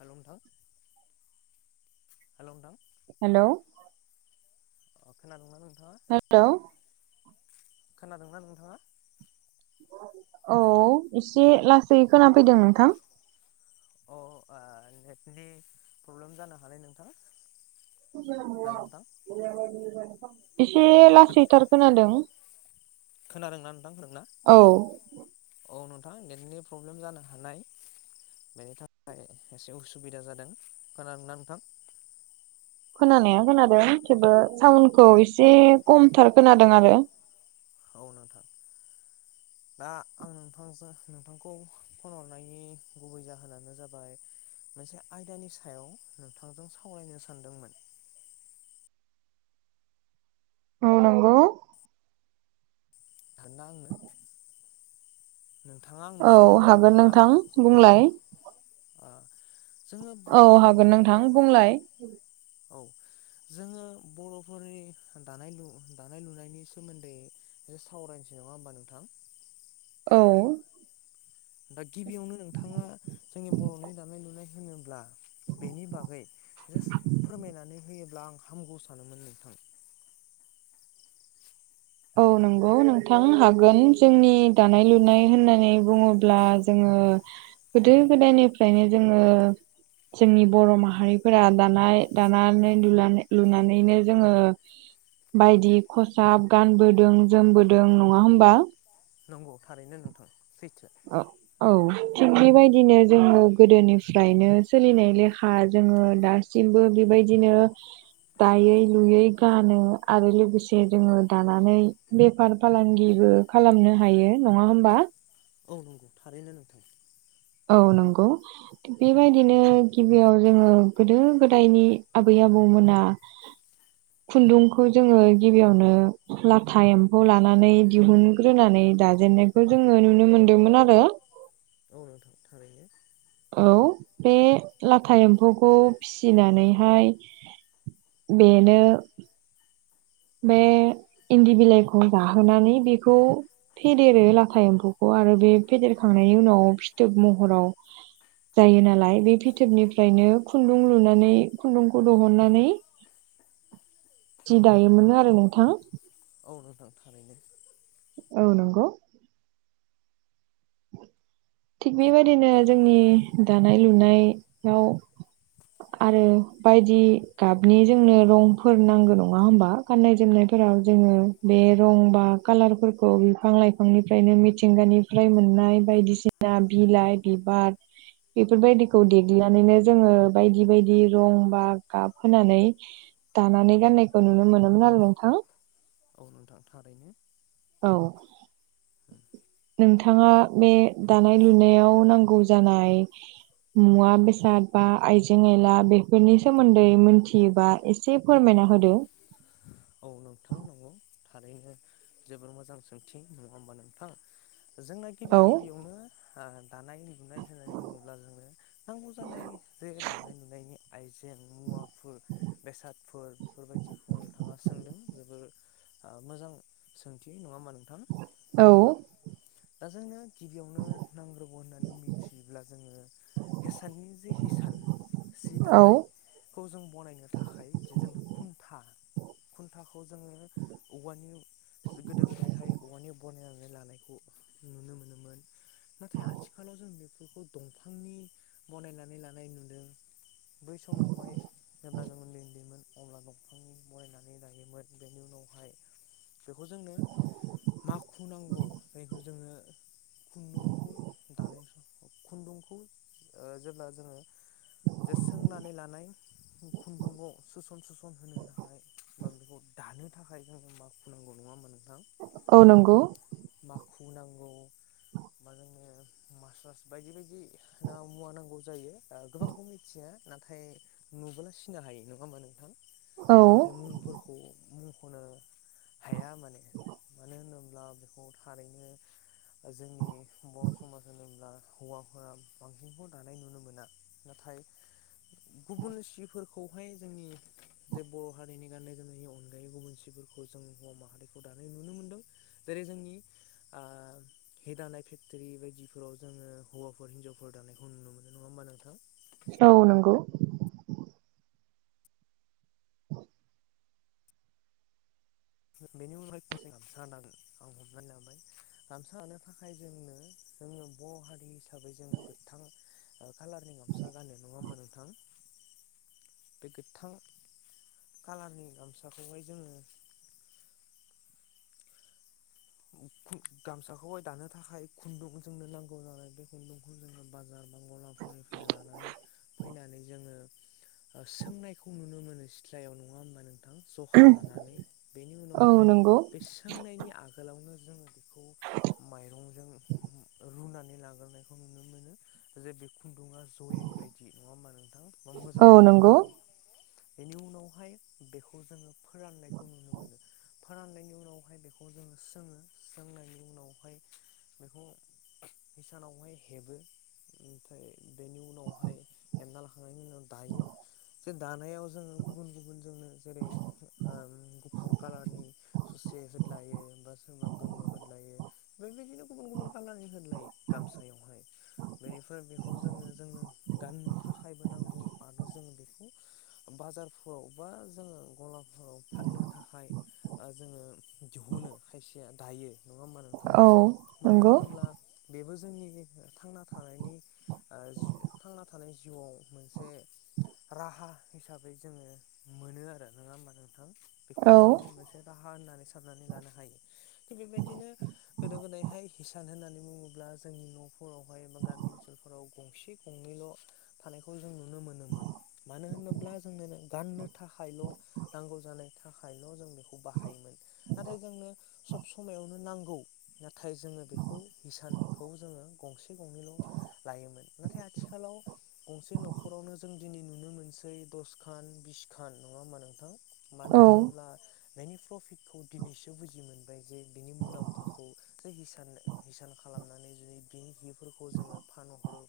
हेल' नोंथां हेल' नोंथां हेल' अ खोनादोंना नोंथां हेल' खोनादोंंना नोंथाङा औ एसे लासै खोनाफैदों नोंथां अ आ नेटनि प्रब्लेम जानो हानाय नोंथां हेल' नोंथां एसे लासैथार खोनादों खोनादों ना नोंथां नोंना औ औ नो थां नेटनि प्रब्लेम जानो हानाय बेनि थाखाय एसे उसुबिदा जादों खोनादों ना नोंथां खोनानाया खोनादों थेवबो साउन्डखौ एसे खमथार खोनादों आरो औ नोंथां दा आं नोंथांजों नोंथांखौ फन हरनायनि गुबै जाहोनानो जाबाय मोनसे आयदानि सायाव नोंथांजों सावरायनो सानदोंमोन औ नंगौ खानना आंनो नोंथाङा आंनो सम औ होनो हागोन ना नोंथां बुंलाय ओ जोङो औ बर'फोरनि हागोन दानाय नोंथां बुंलाय औ जोङो बर'फोरनि दानाय लु दानाय लुनायनि सोमोन्दै एसे सावरायनोसै नङा होमबा नोंथां औ दा गिबियावनो नोंथाङा जोंनि बर'नि दानाय लुनाय होनोब्ला बेनि बागै जास फोरमायनानै होयोब्ला आं हामगौ सानोमोन नोंथां [unintelligible] औ नंगौ नोंथां हागोन जोंनि दानाय लुनाय होननानै बुङोब्ला जोङो ङो गोदो गोदायनिफ्रायनो जोङो जोंनि बर' माहारिफोरा दानाय दानानै लुनानै लुनानैनो जोङो बायदि खसाब गानबोदों जोमबोदों नङा होमबा नंगौ थारैनो नोंथां सैथो औ औ थिग बेबायदिनो जोङो गोदोनिफ्रायनो सोलिनाय लेखा जोङो दासिमबो बेबाय बायदिनो दायै लुयै गानो आरो लोगोसे जोङो दानानै बेफार फालांगि बो खालामनो हायो नङा होमबा औ नंगौ थारैनो नोंथां औ नंगौ थिग बेबायदिनो गिबियाव जोङो गोदो गोदायनि आबै आबौमोना खुन्दुंखौ जोङो गिबियावनो लाथा एम्फौ लानानै दिहुनग्रोनानै नै दाजेननायखौ जोङो नुनो मोनदोंमोन आरो औ नोंथां थारैनो औ बे लाथा एम्फौखौ फिसिनानैहाय बेनो बे इन्दि बिलाइखौ जाहोनानै बेखौ फेदेरो लाथा एम्फौखौ आरो बे फेदेरखां नायनि उनाव फिथोब महराव जायो नालाय बे फिथोबनिफ्रायनो खुन्दुं लुनानै खुन्दुंखौ दुहनबैनानै जि दायोमोन आरो नोंथां औ नोंथां थारैनो औ नंगौ थिग बेबायदिनो जोंनि दानाय लुनाय आव आरो बायदि गाबनि जोंनो रंफोर नांगो नङा होमबा गाननाय जोमनाय फोराव जोङो बे रं बा कालारफोरखौ बिफां लाइफांनिफ्रायनो मिथिंगानिफ्राय मोन नाय बायदिसिना बिलाइ बिबार बेफोरबायदिखौ देग्लिनानैनो जोङो बायदि बायदि रं बा गाब होनानै दानानै गाननायखौ नुनो मोनोमोन आरो नोंथां औ नोंथां थारैनो औ नोंथाङा बे दानाय लुनायाव नांगौ जानाय मुवा बेसाद बा आइजें आयला बेफोरनि सोमोन्दै मिथियोबा एसे फोरमायनो नाहोदो [inaudible] औ नोंथां नंगौ थारैनो जोबोर मोजां सोंथि नङा होमबा नोंथां जोंना गिबि औ गिबियावनो ओ दानाय लुनाय होननानै बुङोब्ला जोंनो नांगौ जानाय ज दानाय लुनायनि आइजें मुवाफोर बेसादफोर बेफोरबायदिखौ नोंथाङा सोंदों जोबोर मोजां सोंथि नङा होमब्ला नोंथां औ दा जोङो गिबियावनो नांग्रोगौ होननानै मिथियोब्ला जोङो हिसाननि जे हिसान सि औ दानायखौ जों बनायनो थाखाय जोंनो खुन्था खुन्थाखौ जोङो औवानि गोदो गोदायहाय औवानि बनायनानै लानायखौ नुनो मोनोमोन नाथाय आथिखालाव जों बेफोरखौ दंफांनि बनायनानै लानाय नुदों बै समावहाय जेब्ला जों उन्दै उन्दैमोन अब्ला दंफां बनायनानै दायोमोन बेनि उनावहाय बेखौ जोंनो माखु नांगौ जायखौ जोङो खुन्दुंखौ दानाय सम खुन्दुंखौ जेब्ला जोङो जे सोंनानै लानाय खुन्दुंखौ सोसन सोसन होनो थाखाय बा बेखौ दानो थाखाय जों माखु नांगौ नङा होनबा नोंथां औ नंगौ माखु नांगौ मा जोंनो मासारस बायदि बायदि ना मुवा नांगौ जायो गोबांखौ मिथिया नाथाय नुबोला सिनो हायो नङा होमबा नोंथां औ नाथाय मुंफोरखौ होननो हाया माने मानो होनोब्ला बेखौ थारैनो जोंनि बर' समाज होनोब्ला हौवाफोरा बांसिनखौ दानाय नुनो मोना नाथाय थाय गुबुन सिफोरखौहाय जोंनि जे बर' हारिनि गाननाय जोमनायनि अनगायै गुबुन सि फोरखौ जों हौवा माहारिखौ दानाय नुनो मोनदों जेरै जोंनि ओ हि दानाय फेक्टरि बायदिफोराव जोङो हौवाफोर हिन्जावफोर दानायखौ नुनो मोनो नङा होमबा नोंथां औ नंगौ बेनि अनगायै खनसे गामसा दागोन आं हमनानै लाबाय गामसा दानो थाखाय जोंनो जोङो बर' हारि हिसाबै जोङो गोथां कालारनि गामसा गाननो नङा होमा नोंथां बे गोथां कालारनि गामसाखौहाय जोङो आ गामसाखौहाय दानो थाखाय खुन्दुं जोंनो नांगौ जानाय बे खुन्दुंखौ जोङो बाजार नांगौ निफ्राय लानानै फैनानै जोङो सोंनायखौ नुनो मोनो सिथ्लायाव नङा होमबा नोंथ जखा लानानै बेनि औ उनावहाय नंगौ बे सोंनायनि आगोल माइरंजों रुनानै लाग्रोनायखौ नुनो मोनो जे बे खुनदुंया जयै बायदि नङा होमबा नोंथां मोजां औ जानाय नंगौ बायदि बेनि उनावहाय बेखौ जोङो फोराननायखौ नुनो मोनो फोराननायनि उनावहाय बेखौ जोङो सोङो सोंनायनि उनावहाय बेखौ हिसानावहाय हेबो ओमफ्राय बेनि उनावहाय एमना लाखांनायनि उनाव दायो। जे दानायाव जोङो गुबुन गुबुन जोंनो जेरै ओ गुफुर कालारनि एसे होदलायो बा सोरबा गोमो होदलायो बेबायदिनो गुबुन गुबुन कालारनि होदलायो गामसायावहाय बेनिफ्राय बेखौ जोङो जोंनो गाननो थाखायबो नांगौ आरो जोंङो बेखौ बाजारफोराव बा जोङो गलाफोराव फाननो थाखाय ओ जोङो दिहुनो खायसेया दायो नङा होमबा नोंथां औ नंगौ मानो नंगौ होनोब्ला बेबो जोंनि थांना थानायनि ओ जि थांना थानायनि जिउआव मोनसे राहा हिसाबै जोङो मोनो आरो नोङा होमबा नोंथां औ बेखौबो जोङो मोनसे राहा होननानै साननानै लानो हायो। थिग बेबायदिनो गोदो गोदायहाय हिसान होननानै बुङोब्ला जोंनि न'फोरावहाय एबा गामि ओनसोलफोराव गंसे गंनैल' थानायखौ जों नुनो मोनोमोन मानो होनोब्ला जोंनो गाननो थाखायल' नांगौ जानाय थाखायल' जों बेखौ बाहायोमोन नाथाय जोंनो सब समायावनो नांगौ नाथाय जोङो बेखौ हिसानखौ जोङो गंसे गंनैल' लायोमोन नाथाय आथिखालाव गंसे न'खरावनो जों दिनै नुनो मोनसै दसखान बिसखान नङा होमबा नोंथां मानो औ होनोब्ला बेनि प्रफिटखौ दिनैसो बुजि मोन- बाय जे बिनि मुलाम्फाखौ जे हिसान हिसान खालामनानै जुदि बेनि हिफोरखौ जोङो फानहरो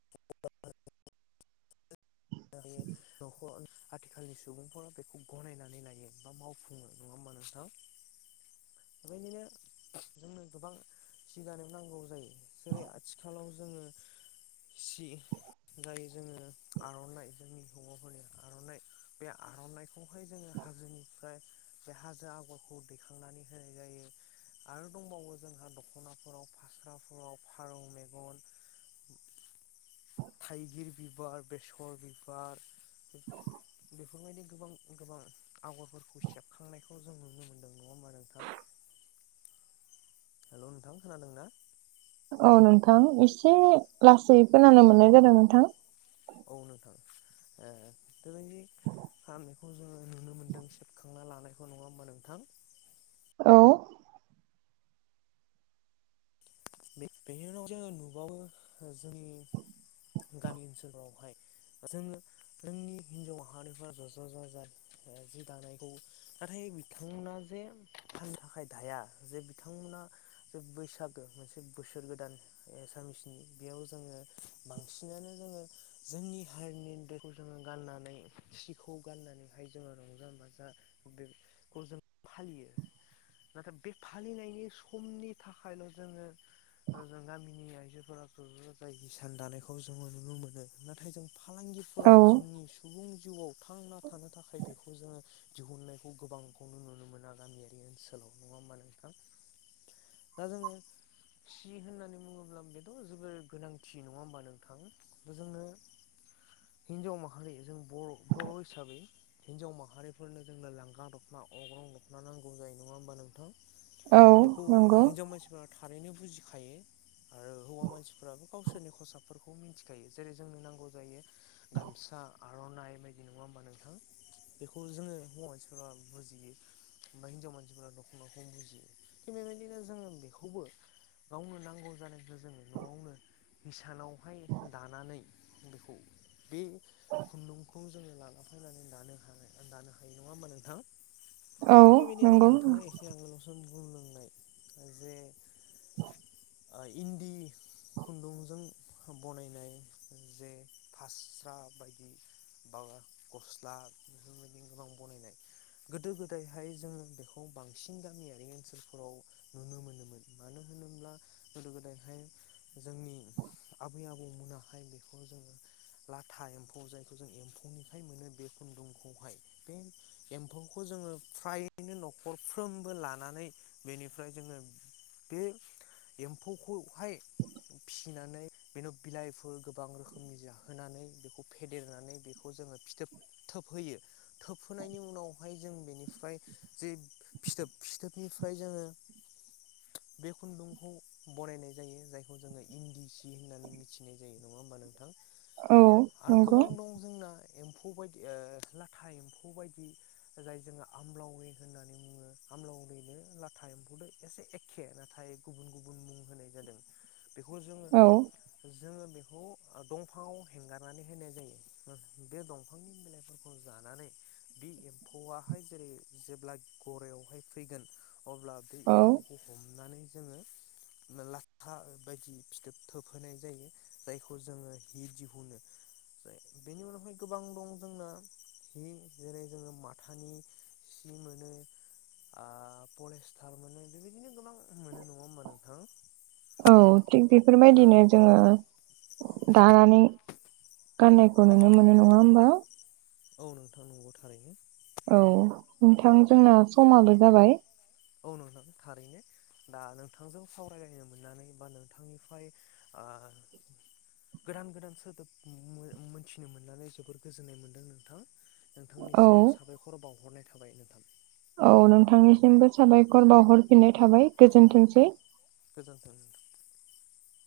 [unintelligible] नखर आथिखालनि सुबुंफोरा बेखौ गनायनानै लायो बा मावफुङो नङा होमबा नोंथां बेबायदिनो जोंनो गोबां सि दानायाव नांगौ जायो जेरै आथिखालाव जोङो सि जाय जोङो आर'नाइ जोंनि हौवाफोरनि आर'नाइ बे आर'नाइखौहाय जोङो हाजोनिफ्राय बे हाजो आगरखौ दैखांनानै होनाय जायो। आरो दंबावो जोंहा दख'नाफोराव फास्राफोराव फारौ मेगन थाइगिर बिबार बेसर बि- बार बे बेफोरबायदि गोबां गोबां आगरफोरखौ सेबखांनायखौ जों नुनो मोन्दों नङा होमबा नोंथां हेलौ नोंथां खोनादों ना औ नोंथां एसे लासै खोनानो मोननाय जादों नोंथां औ नोंथां ए दोनै फामेखौ जोङो नुनो मोन्दों सेबखांना लानायखौ नङा होमबा नोंथां औ बेनि उनाव जोङो नुबावो जोंनि गामि ओनसोलावहाय जोङो जोंनि हिन्जाव हारिफ्रा ज' ज' जा जाइ जि दानायखौ नाथाय बिथांमोना जे फाननो थाखाय दाया जे बिथांमोना जे बैसागो मोनसे बोसोर गोदान एसामिसनि बेयाव जोङो बांसिनानो जोङो जोंनि बाहेरनि देखौ जोङो गाननानै सिखौ गाननानैहाय जोङो रंजा बाजा बे खौ जों फालियो नाथाय बे फालिनायनि समनि थाखायल' जोङो जों गामिनि आइजोफोरा ज' ज' जा जाय हिसान दानायखौ जोङो नुनो मोनो नाथाय जों फालांगिफोराव औ जोंनि सुबुं जिउआव थांना थानो थाखाय बेखौ खौ जोङो दिहुननायखौ गोबांखौनो नुनो मोना गामियारि ओनसोलाव नङा होमबा नोंथां दा जोङो सि होननानै बुङोब्ला बेथ' जोबोर गोनांथि नङा होमबा नोंथां जोंनो हिनजाव माहारि जों बर' बर' हिसाबै हिनजाव माहारिफोरनो जोंनो लांगा दखना अग्रं दखना नांगौ जायो नङा होमबा नोंथां औ बेखौ नंगौ हिन्जाव मानसिफ्रा थारैनो बुजिखायो आरो हौवा मानसिफोराबो गावसोरनि खसाबफोरखौ मिथिखायो जेरै जोंनो नांगौ जायो गामसा आर'नाइ बायदि नङा होमबा नोंथां बेखौ जोङो हौवा मानसिफोरा बुजियो बा हिनजाव मानसिफोरा दख' नखौम बुजियो थिग बेबायदिनो जों बेखौबो गावनो नांगौ जानायखौ जोङो न'आवनो इसानावहाय दानानै बेखौ बे खुन्दुंखौ जोङो लानाफैनानै दानो हानाय दानो हायो नङा होमबा नोंथां औ थिग बेबादिनो नंगौ नोंथाङा एसे आगोलावसो बुंलांनाय जे इन्दि खुन्दुंजों बनायनाय जे फास्रा बायदि बा गस्ला बेफोरबायदि गोबां बनायनाय गोदो गोदायहाय जोङो बेखौ बांसिन गामियारि ओनसोलफोराव नुनो मोनोमोन मानो होनोब्ला गोदो गोदायहाय जोंनि आबै आबौ मोनाहाय बेखौ जोङो लाथा एम्फौ जायखौ जों एम्फौनिफ्राय मोनो बे खुन्दुंखौहाय बे एम्फौखौ जो ङो फ्रायैनो न'खरफ्रोमबो लानानै बेनिफ्राय जोङो बे एम्फौखौहाय फिसिनानै बेनाव बिलाइफोर गोबां रोखोमनि जाहोनानै बेखौ फेदेरनानै बेखौ जोङो फिथोब थोबहोयो थोबहोनायनि उनावहाय जों बेनिफ्राय जे फिथोब फिथोबनि फाय जोङो बे खुन्दुंखौ बरायनाय जायो जायखौ जोङो इन्दि सि होननानै मिथिनाय जायो नङा होमबा नों थां औ आरो नंगौ गोबां दं जोंना एम्फौ बायदि लाथा एम्फौ बायदि जाय जोङो आमलावि होननानै बुङो आमलाव उन्दैनो लाथा एम्फौदो एसे ए खे नाथाय गुबुन गुबुन मुं होनाय जादों बेखौ जोङो औ जोङो बेखौ दंफांआव हेंगारनानै होनाय जायो बे दंफांनि बिलाइफोरखौ जा नानै बे एम्फौआाहाय जेरै जेब्ला गरयावहाय फैगोन अब्ला बे औ एम्फौखौ हमनानै जोङो लाथा बायदि फिथोब थोबहोनाय जायो जायखौ जोङो हि दिहुनो बेनि उनावहाय गोबां दं जोंना हि जेरै जोङो माथानि सि मोनो पलेस्टार मोनो बेबायदिनो गोबां मोनो नङा होमबा नोंथां औ थिग दा बेफोरबायदिनो जोङो दानानै गाननायखौ नुनो मोनो नङा होमबा औ नोंथां नंगौ थारैनो औ नोंथां जोंना समाबो जाबाय औ नंथां थारैनो दा नोंथांजों सावरायलायनो मोननानै बा नोंथांनिफ्राय आ गोदान गोदान सोदोब मो मोनथिनो मोननानै जोबोर गोजोननाय मोन्दों नोंथां औ नोंथांनिसिम साबायखर बावहरनाय थाबाय नोंथां औ नोंथांनिसिमबो साबायखर बावहरफिननाय थाबाय गोजोनथोंसै गोजोन्थों